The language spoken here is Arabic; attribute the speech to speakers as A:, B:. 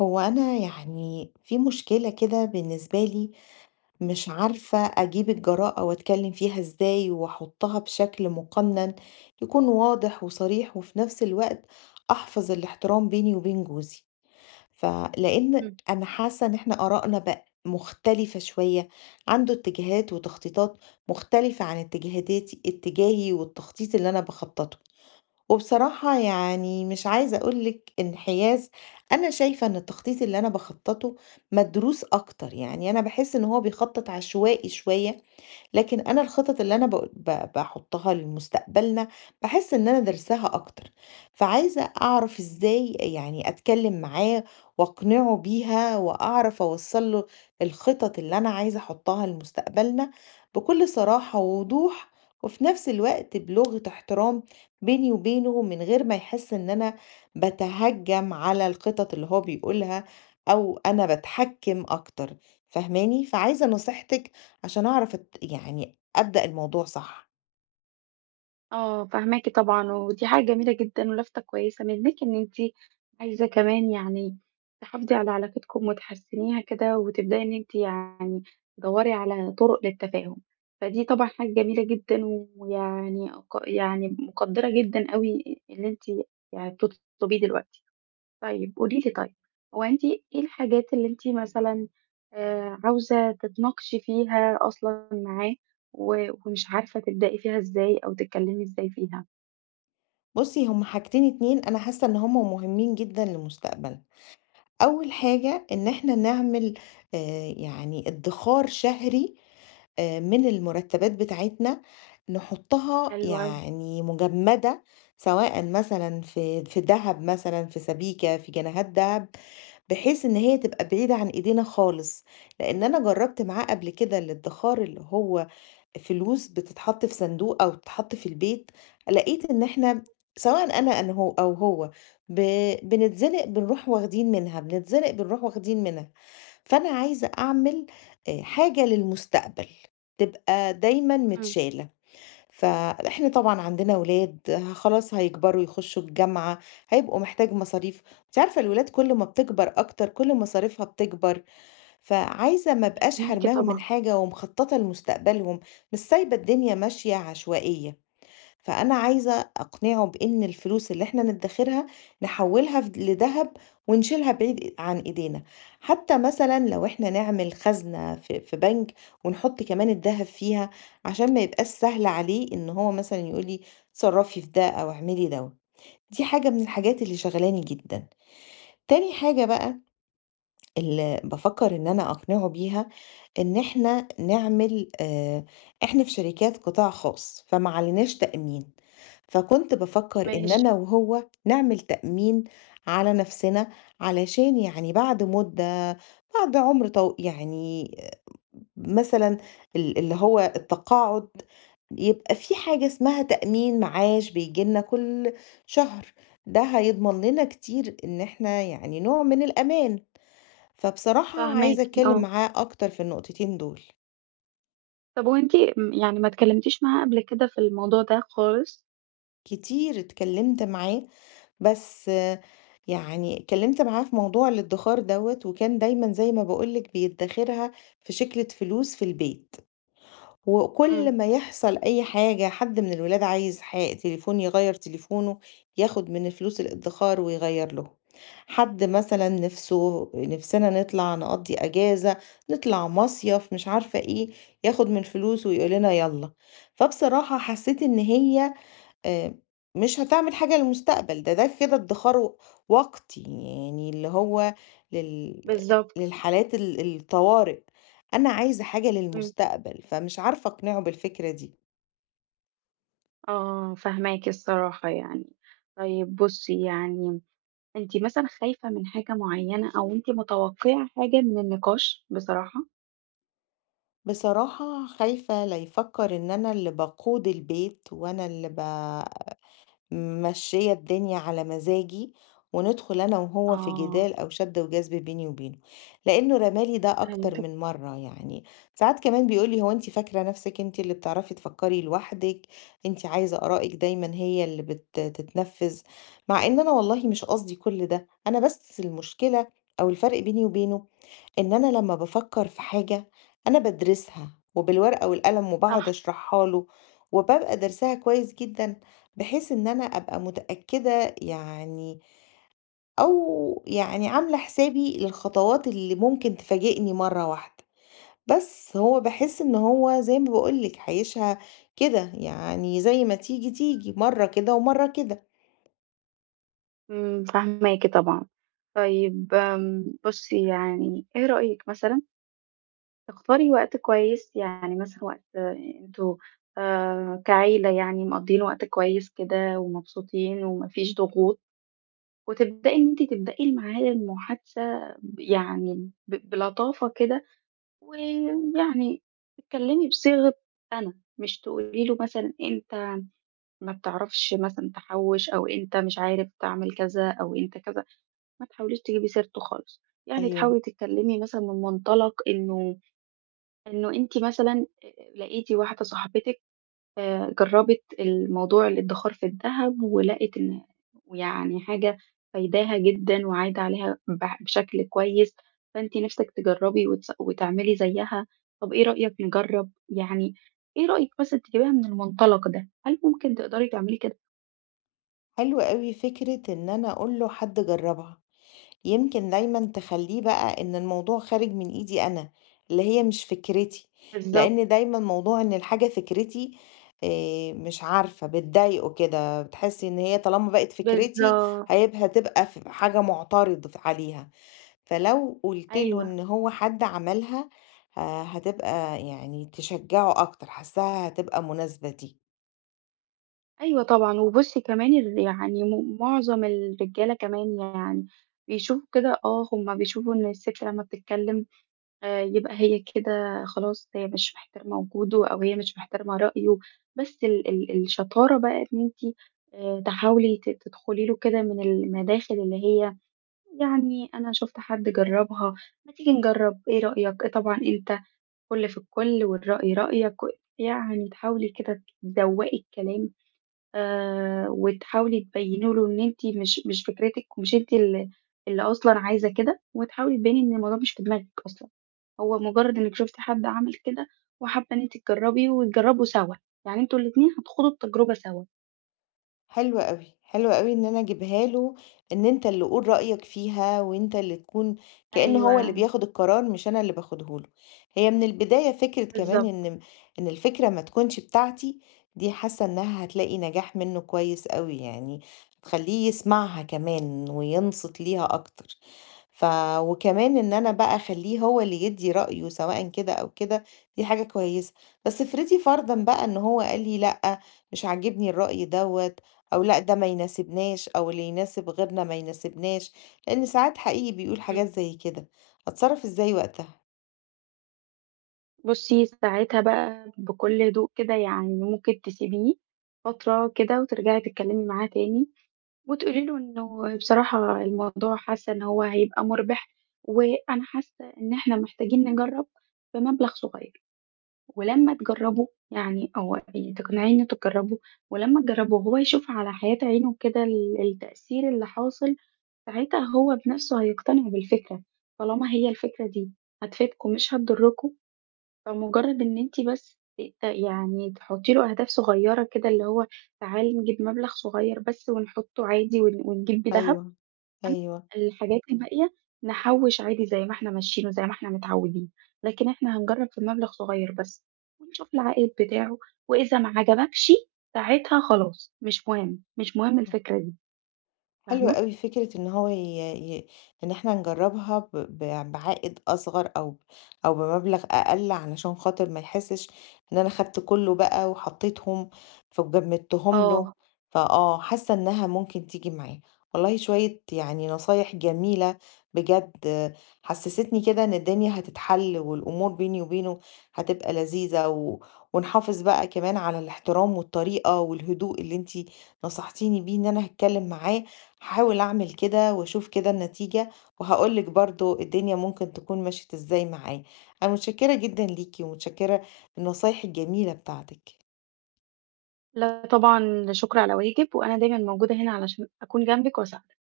A: هو أنا يعني في مشكلة كده بالنسبة لي، مش عارفة أجيب الجراءة وأتكلم فيها إزاي وأحطها بشكل مقنن يكون واضح وصريح، وفي نفس الوقت أحفظ الاحترام بيني وبين جوزي. فلأن
B: إمم،
A: أنا حاسة إن إحنا آرائنا بقى مختلفة شوية، عنده اتجاهات وتخطيطات مختلفة عن اتجاهي والتخطيط اللي أنا بخططه. وبصراحة يعني مش عايزة أقول لِك انحياز، أنا شايفة إن التخطيط اللي أنا باخطّطه مدروس أكتر، يعني أنا باحس إن هو بيخطط عشوائي شوية. لكن أنا الخطط اللي أنا ب ب باحطها لمستقبلنا، باحس إن أنا دارساها أكتر. فعايزة أعرف إزاي يعني أتكلم معاه وأقنعه بيها، وأعرف أوصّل له الخطط اللي أنا عايزة أحطها لمستقبلنا بكل صراحة ووضوح، وفي نفس الوقت بلغة احترام بيني وبينه، من غير ما يحس إن أنا باتهجم على الخطط اللي هو بيقولها، أو أنا باتحكم أكتر، فاهماني؟ فعايزة نصيحتِك عشان أعرف أت يعني أبدأ الموضوع صح.
B: آه، فاهماكِ طبعًا، ودي حاجة جميلة جدًا ولفتة كويسة منِّك إن أنتِ عايزة كمان تحافظي على علاقتكم وتحسّنيها كده، وتبدئي إن أنتِ تدوّري على طُرق للتفاهم، فدي طبعًا حاجة جميلة جدًا، ويعني أق يعني مقدّرة جدًا أوي اللي أنتِ بتطلبيه دلوقتي. طيب قولي لي، طيب هو أنتِ إيه الحاجات اللي أنتِ مثلًا عاوزة تتناقشي فيها أصلًا معاه و ومش عارفة تبدئي فيها إزاي أو تتكلمي إزاي فيها؟
A: بُصّي، هُم حاجتين 2 أنا حاسة إن هُم مهمين جدًا لمستقبلنا. أول حاجة إن إحنا نعمل يعني ادّخار شهري من المرتبات بتاعتنا نحطها
B: حلو أوي.
A: يعني مجمدة، سواء مثلًا في دهب مثلًا، في سبيكة، في جنيهات دهب، بحيث إن هي تبقى بعيدة عن إيدينا خالص. لإن أنا جرّبت معاه قبل كده الادّخار اللي هو فلوس بتتحط في صندوق أو بتتحط في البيت، لقيت إن إحنا سواء أنا هو أو هو ب بنتزنق بنروح واخدين منها، بنتزنق بنروح واخدين منها. فأنا عايزة أعمل حاجة للمستقبل، تبقى دايمًا
B: إمم.
A: متشالة. فإحنا طبعًا عندنا ولاد خلاص هيكبروا يخشوا الجامعة، هيبقوا محتاج مصاريف، أنتِ عارفة الولاد كل ما بتكبر أكتر كل مصاريفها بتكبر، فعايزة ما ابقاش
B: فاهماكِ
A: حارماهم من
B: طبعًا.
A: حاجة ومخططة لمستقبلهم، مش سايبة الدنيا ماشية عشوائية. فأنا عايزة أقنعه بإن الفلوس اللي إحنا ندخرها نحوّلها لدهب ونشيلها بعيد عن إيدينا، حتى مثلًا لو إحنا نعمل خزنة في بنك ونحط كمان الدهب فيها، عشان ما يبقاش سهل عليه إن هو مثلًا يقول لي اتصرّفي في ده أو اعملي دوّة، دي حاجة من الحاجات اللي شاغلاني جدًا. تاني حاجة بقى اللي بافكّر إن أنا أقنعه بيها، إن إحنا نعمل إحنا في شركات قطاع خاص، فما عليناش تأمين. فكنت بافكر إن
B: ماشي.
A: أنا وهو نعمل تأمين على نفسنا علشان يعني بعد مدة بعد عمر طو يعني مثلًا اللي هو التقاعد يبقى في حاجة اسمها تأمين معاش بييجي لنا كل شهر، ده هيضمن لنا كتير إن إحنا يعني نوع من الأمان. فبصراحة
B: فاهماكِ
A: عايزة أتكلم
B: آه.
A: معاه أكتر في النقطتين دول.
B: طب وأنتِ م يعني ما اتكلمتيش معاه قبل كده في الموضوع ده خالص؟
A: كتير اتكلمت معاه بس يعني اتكلمت معاه في موضوع الادخار دوّة، وكان دايمًا زي ما باقول لِك بيدخرها في شكلة فلوس في البيت، وكل
B: إمم.
A: ما يحصل أي حاجة حد من الولاد عايز تليفون يغيّر تليفونه، ياخد من فلوس الادخار ويغيّر لهم، حد مثلًا نِفْسه نِفْسنا نطلع نقضّي أجازة، نطلع مصيف، مش عارفة إيه، ياخد من فلوسه ويقول لنا يالّا. فبصراحة حسيت إن هي آآ مش هتعمل حاجة للمستقبل، ده كده ادّخار وقتي، يعني اللي هو لل
B: بالضبط.
A: للحالات الطوارئ، أنا عايزة حاجة
B: إمم.
A: للمستقبل، فمش عارفة أقنعه بالفكرة دي.
B: آه، فاهماكِ الصراحة يعني. طيب بُصّي، يعني أنتِ مثلًا خايفة من حاجة معيّنة أو أنتِ متوقعة حاجة من النقاش بصراحة؟
A: بصراحة خايفة لا يفكّر إن أنا اللي باقود البيت وأنا اللي ممشية الدنيا على مزاجي، وندخل أنا وهو في
B: آه،
A: جدال أو شد وجذب بيني وبينه، لأنه رمالي ده أكتر
B: فهمتِك.
A: من مرة يعني. ساعات كمان بيقولي هو أنت فاكرة نفسك أنت اللي بتعرفي تفكري لوحدك، أنت عايزة آرائك دايما هي اللي بتتنفذ، مع إن أنا والله مش قصدي كل ده، أنا بس المشكلة أو الفرق بيني وبينه إن أنا لمّا بافكّر في حاجة أنا بادرسها، وبالورقة والقلم
B: صح.
A: وباقعد أشرحها له، وبابقى دارساها كويس جدًا، بحيث إن أنا أبقى متأكدة يعني أو يعني عاملة حسابي للخطوات اللي ممكن تفاجئني مرّة واحدة. بس هو باحس إن هو زي ما باقول لِك عايشها كده، يعني زي ما تيجي، تيجي، مرّة كده ومرّة كده.
B: إمم، فاهماكِ طبعًا. طيب بُصّي يعني إيه رأيِك مثلًا تختاري وقت كويس، يعني مثلًا وقت أنتم كعيلة يعني مقضّيين وقت كويس كده ومبسوطين وما فيش ضغوط، وتبدئي إن أنتِ تبدئي معاه المحادثة ب يعني ب بلطافة كده ويعني تتكلمي بصيغة أنا، مش تقولي له مثلًا أنت ما بتعرفش مثلًا تحوّش، أو أنت مش عارف تعمل كذا، أو أنت كذا، ما تحاوليش تجيبي سيرته خالص، يعني
A: أيوه.
B: تحاولي تتكلمي مثلًا من منطلق إنه أنتِ مثلًا لقيتِ واحدة صاحبتِك جرّبِت الموضوع الادّخار في الدهب ولقِت إن ويعني حاجة فايداها جدًا وعايدة عليها بشكل كويس، فأنتِ نِفْسِك تجرّبي وتعملي زيّها. طَب إيه رأيك نجرّب؟ يعني إيه رأيك مثلًا تجيبيها من المنطلق ده، هل ممكن تقدري تعملي كده؟
A: حلو أوي فكرة إن أنا أقول له حد جرّبها. يمكن دايمًا تخلّيه بقى إن الموضوع خارج من إيدي أنا، اللي هي مش فكرتي،
B: بالضبط.
A: لإن دايمًا موضوع إن الحاجة فكرتي مش عارفة بتضايقه كده، بتحس إن هي طالما بقت فكرتي
B: بالضبط.
A: هتبقى حاجة مُعترض عليها، فلو قُلت له
B: أيوه.
A: إن هو حد عملها هتبقى يعني تشجّعه أكتر، حاسّاها هتبقى مناسبة دي.
B: أيوه طبعًا، وبُصّي كمان ال يعني م معظم الرجالة كمان يعني بيشوفوا كده، آه هُم بيشوفوا إن السِت لمّا بتتكلّم يبقى هي كده خلاص هي مش محترمة وجوده أو هي مش محترمة رأيه، بس ال ال الشطارة بقى إن أنتِ تحاولي تدخلي له كده من المداخل اللي هي يعني أنا شُفت حد جرّبها، ما تيجي نجرّب، إيه رأيك؟ إيه طبعًا أنت كُل في الكُل والرأي رأيك، و يعني تحاولي كده تذوّقي الكلام، وتحاولي تبيّني له إن أنتِ مش فكرتِك ومش أنتِ اللي أصلًا عايزة كده، وتحاولي تبيّني إن الموضوع مش في دماغِك أصلًا. هو مجرد إنِّك شُفتِ حد عمل كده وحابة إن أنتِ تجرّبي وتجرّبوا سوا، يعني أنتم الاتنين هتخوضوا التجربة سوا.
A: حلو أوي، حلو أوي إن أنا أجيبها له، إن أنت اللي قُل رأيك فيها وأنت اللي تكون كإن هو اللي
B: أيوه.
A: بياخد القرار مش أنا اللي باخده له. هي من البداية فكرة كمان
B: بالضبط.
A: إن الفكرة ما تكونش بتاعتي، دي حاسة إنها هتلاقي نجاح منه كويس أوي، يعني هتخلّيه يسمعها كمان وينصت ليها أكتر. ف وكمان إن أنا بقى أخلّيه هو اللي يدّي رأيه سواءً كده أو كده، دي حاجة كويسة. بس افرضي فرضًا بقى إن هو قال لي لأ، مش عاجبني الرأي دوّة أو لأ ده ما يناسبناش، أو اللي يناسب غيرنا ما يناسبناش، لإن ساعات حقيقي بيقول
B: إمم.
A: حاجات زي كده، أتصرّف إزاي وقتها؟
B: بُصّي ساعتها بقى بكل هدوء كده يعني ممكن تسيبيه فترة كده وترجعي تتكلّمي معاه تاني وتقولي له إنه بصراحة الموضوع حاسة إن هو هيبقى مُربِح، وأنا حاسة إن إحنا محتاجين نجرّب بمبلغ صغيّر. ولمّا تجرّبوا يعني، أو يعني تقنعيه إن أنتم تجرّبوا، ولمّا تجرّبوا وهو يشوف على حياة عينه كده التأثير اللي حاصل، ساعتها هو بنفسه هيقتنع بالفكرة، طالما هي الفكرة دي هتفيدكم مش هتضركم، فمجرّد إن أنتِ بس ت يعني تحطّي له أهداف صغيّرة كده، اللي هو تعالي نجيب مبلغ صغيّر بس ونحطّه عادي ونجيب بيه دهب.
A: أيوه،
B: أما
A: أيوه.
B: الحاجات الباقية نحوّش عادي زي ما إحنا ماشيين وزي ما إحنا متعوّدين، لكن إحنا هنجرّب في مبلغ صغير بس ونشوف العائد بتاعه، وإذا ما عجبكش ساعتها خلاص مش مهم، مش مهم الفكرة دي،
A: حلو
B: فاهمة؟
A: أوي فكرة إن هو ي ي إن إحنا نجرّبها ب ب بعائد أصغر أو بمبلغ أقل علشان خاطر ما يحسّش إن أنا خدت كُلّه بقى وحطّيتهم فجمّدتهم له،
B: آه،
A: فآه، حاسّة إنها ممكن تيجي معاه. والله شوية يعني نصايح جميلة بجد حسّستني كده إن الدنيا هتتحل والأمور بيني وبينه هتبقى لذيذة ونحافظ بقى كمان على الاحترام والطريقة والهدوء اللي أنتِ نصحتيني بيه إن أنا هاتكلّم معاه، هاحاول أعمل كده وأشوف كده النتيجة، وهاقول لِك برضه الدنيا ممكن تكون مشيت إزاي معايا. أنا متشكرة جدًا ليكِ، ومتشكرة للنصايح الجميلة بتاعتِك.
B: لا طبعًا لا شكر على واجب، وأنا دايمًا موجودة هنا علشان أكون جنبِك وأساعدِك.